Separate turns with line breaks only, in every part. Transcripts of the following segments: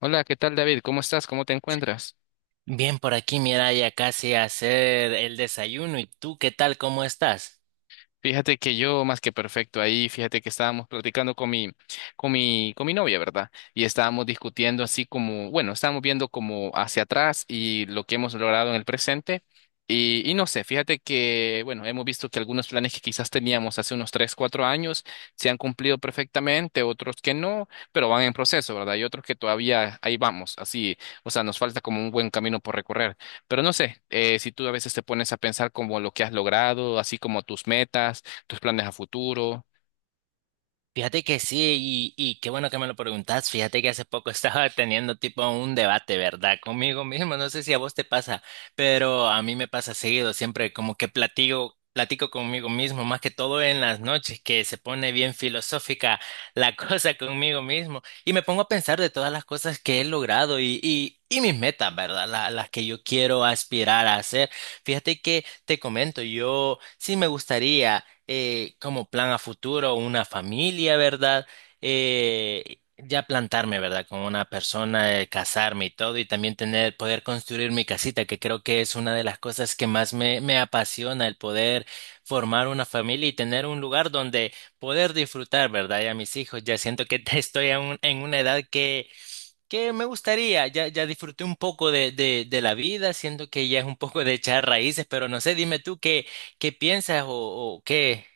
Hola, ¿qué tal, David? ¿Cómo estás? ¿Cómo te encuentras?
Bien, por aquí, mira, ya casi a hacer el desayuno. ¿Y tú qué tal? ¿Cómo estás?
Fíjate que yo más que perfecto ahí, fíjate que estábamos platicando con mi, con mi novia, ¿verdad? Y estábamos discutiendo así como, bueno, estábamos viendo como hacia atrás y lo que hemos logrado en el presente. Y no sé, fíjate que, bueno, hemos visto que algunos planes que quizás teníamos hace unos 3, 4 años se han cumplido perfectamente, otros que no, pero van en proceso, ¿verdad? Y otros que todavía ahí vamos, así, o sea, nos falta como un buen camino por recorrer. Pero no sé, si tú a veces te pones a pensar como lo que has logrado, así como tus metas, tus planes a futuro.
Fíjate que sí, y qué bueno que me lo preguntas. Fíjate que hace poco estaba teniendo tipo un debate, ¿verdad? Conmigo mismo. No sé si a vos te pasa, pero a mí me pasa seguido. Siempre como que platico conmigo mismo, más que todo en las noches, que se pone bien filosófica la cosa conmigo mismo. Y me pongo a pensar de todas las cosas que he logrado y mis metas, ¿verdad? Las que yo quiero aspirar a hacer. Fíjate que te comento, yo sí me gustaría como plan a futuro una familia, ¿verdad? Ya plantarme, ¿verdad? Con una persona, casarme y todo, y también poder construir mi casita, que creo que es una de las cosas que más me apasiona, el poder formar una familia y tener un lugar donde poder disfrutar, ¿verdad? Y a mis hijos, ya siento que estoy en una edad que me gustaría, ya, ya disfruté un poco de la vida, siento que ya es un poco de echar raíces, pero no sé, dime tú qué piensas o qué.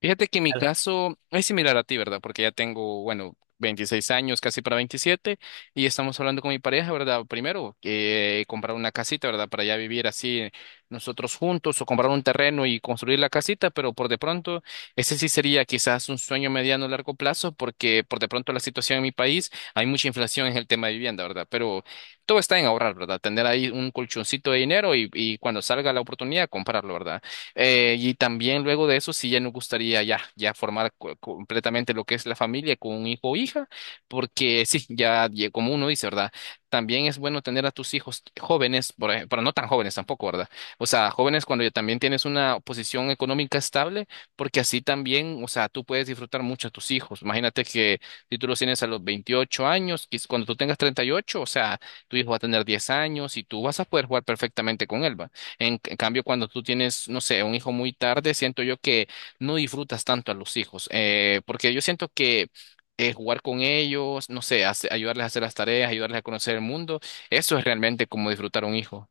Fíjate que mi caso es similar a ti, ¿verdad? Porque ya tengo, bueno, 26 años, casi para 27, y estamos hablando con mi pareja, ¿verdad? Primero, que comprar una casita, ¿verdad? Para ya vivir así nosotros juntos o comprar un terreno y construir la casita, pero por de pronto, ese sí sería quizás un sueño mediano a largo plazo, porque por de pronto la situación en mi país, hay mucha inflación en el tema de vivienda, ¿verdad? Pero todo está en ahorrar, ¿verdad? Tener ahí un colchoncito de dinero y cuando salga la oportunidad, comprarlo, ¿verdad? Y también luego de eso, sí, ya nos gustaría ya, ya formar completamente lo que es la familia con un hijo o hija, porque sí, ya como uno dice, ¿verdad? También es bueno tener a tus hijos jóvenes, por pero no tan jóvenes tampoco, ¿verdad? O sea, jóvenes cuando ya también tienes una posición económica estable, porque así también, o sea, tú puedes disfrutar mucho a tus hijos. Imagínate que si tú los tienes a los 28 años, cuando tú tengas 38, o sea, tu hijo va a tener 10 años y tú vas a poder jugar perfectamente con él, ¿va? En cambio, cuando tú tienes, no sé, un hijo muy tarde, siento yo que no disfrutas tanto a los hijos, porque yo siento que jugar con ellos, no sé, ayudarles a hacer las tareas, ayudarles a conocer el mundo, eso es realmente como disfrutar a un hijo.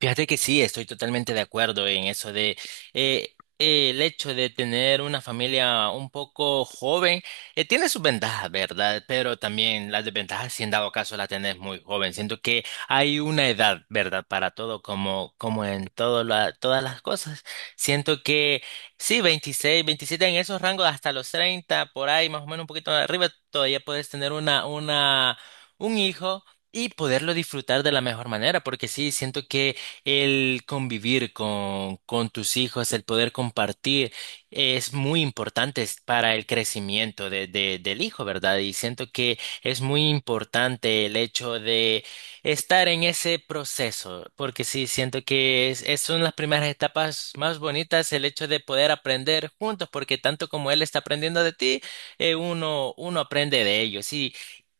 Fíjate que sí, estoy totalmente de acuerdo en eso de el hecho de tener una familia un poco joven, tiene sus ventajas, ¿verdad? Pero también las desventajas, si en dado caso la tenés muy joven. Siento que hay una edad, ¿verdad? Para todo, como en todo todas las cosas. Siento que sí, 26, 27 en esos rangos, hasta los 30 por ahí, más o menos un poquito arriba, todavía puedes tener una, un hijo y poderlo disfrutar de la mejor manera, porque sí, siento que el convivir con tus hijos, el poder compartir, es muy importante es para el crecimiento del hijo, ¿verdad? Y siento que es muy importante el hecho de estar en ese proceso, porque sí, siento que son las primeras etapas más bonitas, el hecho de poder aprender juntos, porque tanto como él está aprendiendo de ti, uno aprende de ellos.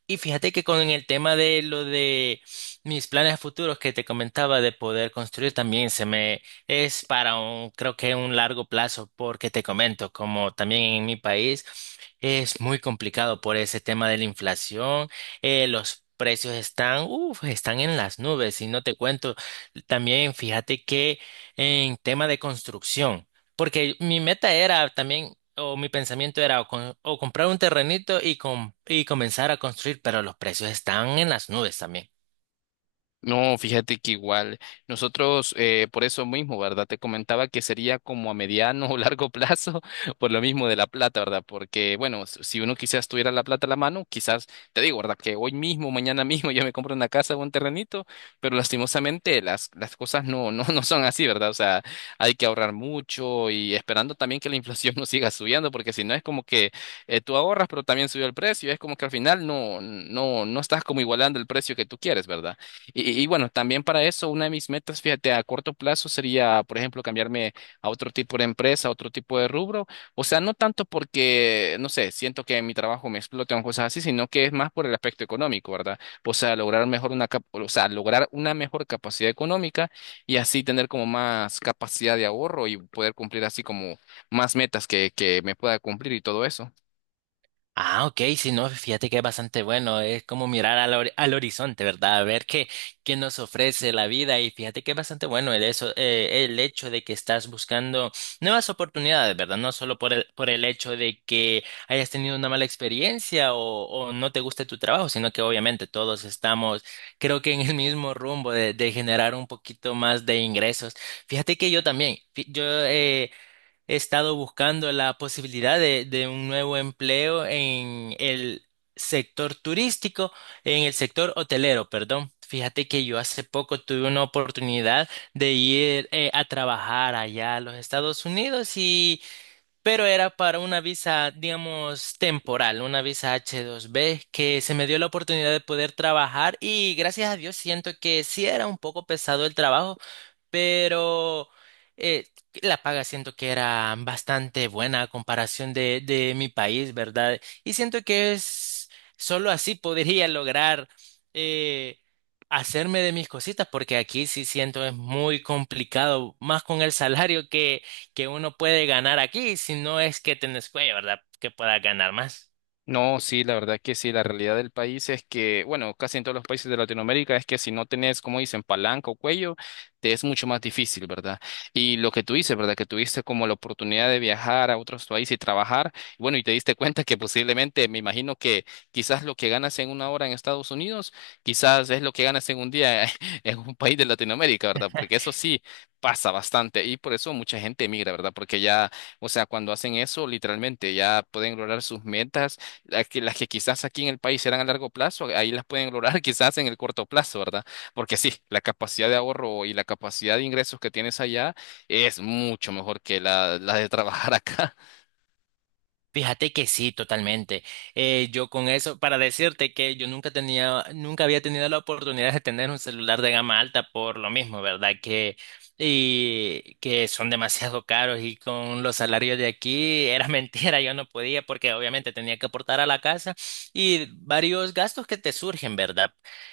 Y fíjate que con el tema de lo de mis planes futuros que te comentaba de poder construir también se me es para creo que un largo plazo, porque te comento, como también en mi país es muy complicado por ese tema de la inflación, los precios están en las nubes y no te cuento. También fíjate que en tema de construcción, porque mi meta era también o mi pensamiento era o, con- o comprar un terrenito y comenzar a construir, pero los precios están en las nubes también.
No, fíjate que igual nosotros, por eso mismo, ¿verdad? Te comentaba que sería como a mediano o largo plazo, por lo mismo de la plata, ¿verdad? Porque, bueno, si uno quizás tuviera la plata a la mano, quizás, te digo, ¿verdad? Que hoy mismo, mañana mismo, yo me compro una casa o un terrenito, pero lastimosamente las cosas no, no, no son así, ¿verdad? O sea, hay que ahorrar mucho y esperando también que la inflación no siga subiendo, porque si no es como que tú ahorras, pero también subió el precio, es como que al final no, no, no estás como igualando el precio que tú quieres, ¿verdad? Y bueno, también para eso, una de mis metas, fíjate, a corto plazo sería, por ejemplo, cambiarme a otro tipo de empresa, a otro tipo de rubro. O sea, no tanto porque, no sé, siento que en mi trabajo me explotan cosas así, sino que es más por el aspecto económico, ¿verdad? O sea, lograr mejor una, o sea, lograr una mejor capacidad económica y así tener como más capacidad de ahorro y poder cumplir así como más metas que me pueda cumplir y todo eso.
Ah, ok, si no, fíjate que es bastante bueno, es como mirar al horizonte, ¿verdad? A ver qué nos ofrece la vida y fíjate que es bastante bueno el hecho de que estás buscando nuevas oportunidades, ¿verdad? No solo por el hecho de que hayas tenido una mala experiencia o no te guste tu trabajo, sino que obviamente todos estamos, creo que en el mismo rumbo de generar un poquito más de ingresos. Fíjate que yo también, he estado buscando la posibilidad de un nuevo empleo en el sector turístico, en el sector hotelero, perdón. Fíjate que yo hace poco tuve una oportunidad de ir a trabajar allá a los Estados Unidos pero era para una visa, digamos, temporal, una visa H2B que se me dio la oportunidad de poder trabajar y gracias a Dios siento que sí era un poco pesado el trabajo pero eh, la paga siento que era bastante buena a comparación de mi país, ¿verdad? Y siento que es solo así podría lograr eh, hacerme de mis cositas, porque aquí sí siento es muy complicado, más con el salario que uno puede ganar aquí, si no es que tenés cuello, ¿verdad? Que pueda ganar más.
No, sí, la verdad que sí, la realidad del país es que, bueno, casi en todos los países de Latinoamérica es que si no tenés, como dicen, palanca o cuello, te es mucho más difícil, ¿verdad? Y lo que tú dices, ¿verdad? Que tuviste como la oportunidad de viajar a otros países y trabajar, bueno, y te diste cuenta que posiblemente, me imagino que quizás lo que ganas en una hora en Estados Unidos, quizás es lo que ganas en un día en un país de Latinoamérica, ¿verdad? Porque eso sí pasa bastante y por eso mucha gente emigra, ¿verdad? Porque ya, o sea, cuando hacen eso, literalmente ya pueden lograr sus metas las que quizás aquí en el país eran a largo plazo, ahí las pueden lograr quizás en el corto plazo, ¿verdad? Porque sí, la capacidad de ahorro y la capacidad de ingresos que tienes allá es mucho mejor que la de trabajar acá.
Fíjate que sí, totalmente. Yo con eso, para decirte que yo nunca había tenido la oportunidad de tener un celular de gama alta por lo mismo, ¿verdad? Y que son demasiado caros y con los salarios de aquí era mentira, yo no podía porque obviamente tenía que aportar a la casa y varios gastos que te surgen, ¿verdad?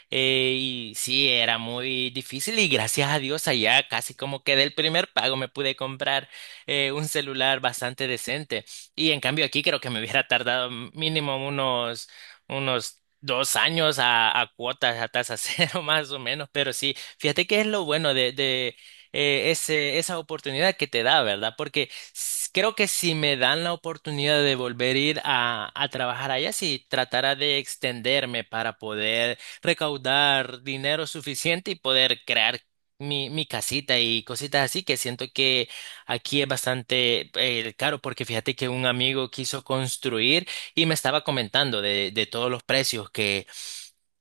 Y sí, era muy difícil y gracias a Dios allá casi como que del primer pago me pude comprar un celular bastante decente. Y en cambio aquí creo que me hubiera tardado mínimo unos 2 años a cuotas, a tasa cero más o menos, pero sí, fíjate que es lo bueno esa oportunidad que te da, ¿verdad? Porque creo que si me dan la oportunidad de volver a ir a trabajar allá, si tratara de extenderme para poder recaudar dinero suficiente y poder crear mi casita y cositas así, que siento que aquí es bastante caro porque fíjate que un amigo quiso construir y me estaba comentando de todos los precios que,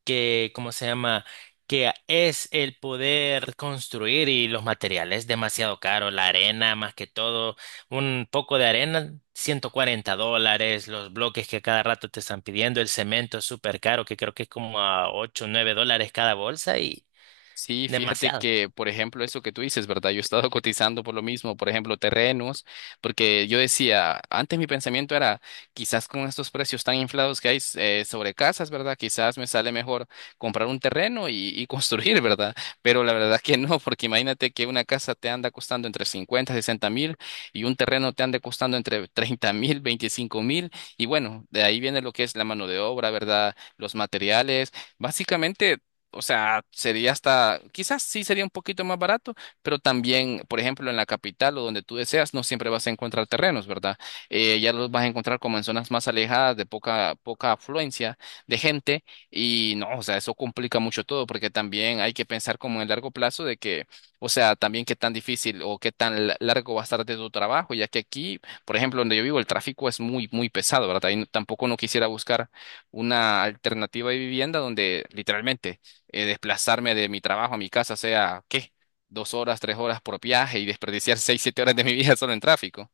que, ¿cómo se llama? Es el poder construir y los materiales demasiado caro, la arena más que todo, un poco de arena, 140 dólares, los bloques que a cada rato te están pidiendo, el cemento es súper caro, que creo que es como a 8 o 9 dólares cada bolsa y
Sí, fíjate
demasiado.
que, por ejemplo, eso que tú dices, ¿verdad? Yo he estado cotizando por lo mismo, por ejemplo, terrenos, porque yo decía, antes mi pensamiento era, quizás con estos precios tan inflados que hay sobre casas, ¿verdad? Quizás me sale mejor comprar un terreno y construir, ¿verdad? Pero la verdad que no, porque imagínate que una casa te anda costando entre 50, 60 mil y un terreno te anda costando entre 30 mil, 25 mil, y bueno, de ahí viene lo que es la mano de obra, ¿verdad? Los materiales. Básicamente, o sea, sería hasta, quizás sí sería un poquito más barato, pero también, por ejemplo, en la capital o donde tú deseas, no siempre vas a encontrar terrenos, ¿verdad? Ya los vas a encontrar como en zonas más alejadas de poca, poca afluencia de gente y no, o sea, eso complica mucho todo porque también hay que pensar como en largo plazo de que, o sea, también qué tan difícil o qué tan largo va a estar de tu trabajo, ya que aquí, por ejemplo, donde yo vivo, el tráfico es muy, muy pesado, ¿verdad? Y tampoco no quisiera buscar una alternativa de vivienda donde literalmente desplazarme de mi trabajo a mi casa sea, ¿qué? Dos horas, tres horas por viaje y desperdiciar seis, siete horas de mi vida solo en tráfico.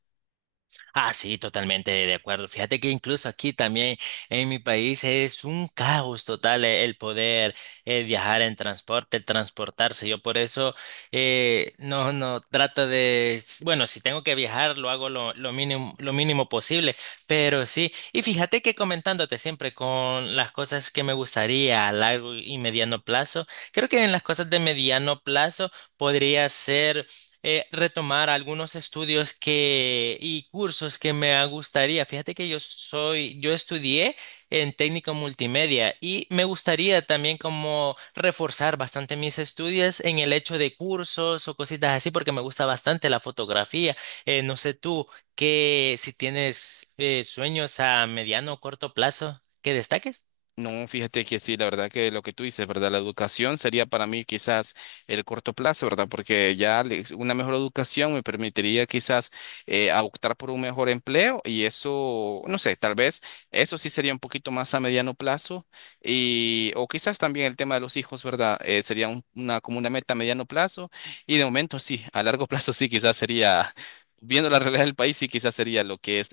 Ah, sí, totalmente de acuerdo. Fíjate que incluso aquí también en mi país es un caos total el poder viajar en transporte, transportarse. Yo por eso no, no trato de, bueno, si tengo que viajar, lo hago lo mínimo, lo mínimo posible, pero sí. Y fíjate que comentándote siempre con las cosas que me gustaría a largo y mediano plazo, creo que en las cosas de mediano plazo podría ser retomar algunos estudios que y cursos que me gustaría. Fíjate que yo estudié en técnico multimedia y me gustaría también como reforzar bastante mis estudios en el hecho de cursos o cositas así porque me gusta bastante la fotografía. No sé tú que si tienes sueños a mediano o corto plazo que destaques.
No, fíjate que sí, la verdad que lo que tú dices, ¿verdad? La educación sería para mí quizás el corto plazo, ¿verdad? Porque ya una mejor educación me permitiría quizás a optar por un mejor empleo y eso, no sé, tal vez eso sí sería un poquito más a mediano plazo y o quizás también el tema de los hijos, ¿verdad? Sería una como una meta a mediano plazo y de momento sí, a largo plazo sí, quizás sería, viendo la realidad del país, sí, quizás sería lo que es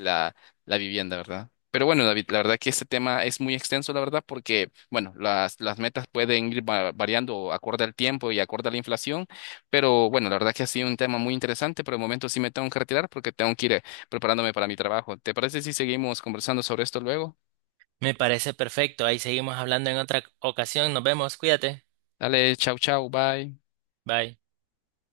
la vivienda, ¿verdad? Pero bueno, David, la verdad que este tema es muy extenso, la verdad, porque, bueno, las metas pueden ir variando acorde al tiempo y acorde a la inflación, pero bueno, la verdad que ha sido un tema muy interesante. Por el momento sí me tengo que retirar porque tengo que ir preparándome para mi trabajo. ¿Te parece si seguimos conversando sobre esto luego?
Me parece perfecto. Ahí seguimos hablando en otra ocasión. Nos vemos. Cuídate.
Dale, chau, chau, bye.
Bye.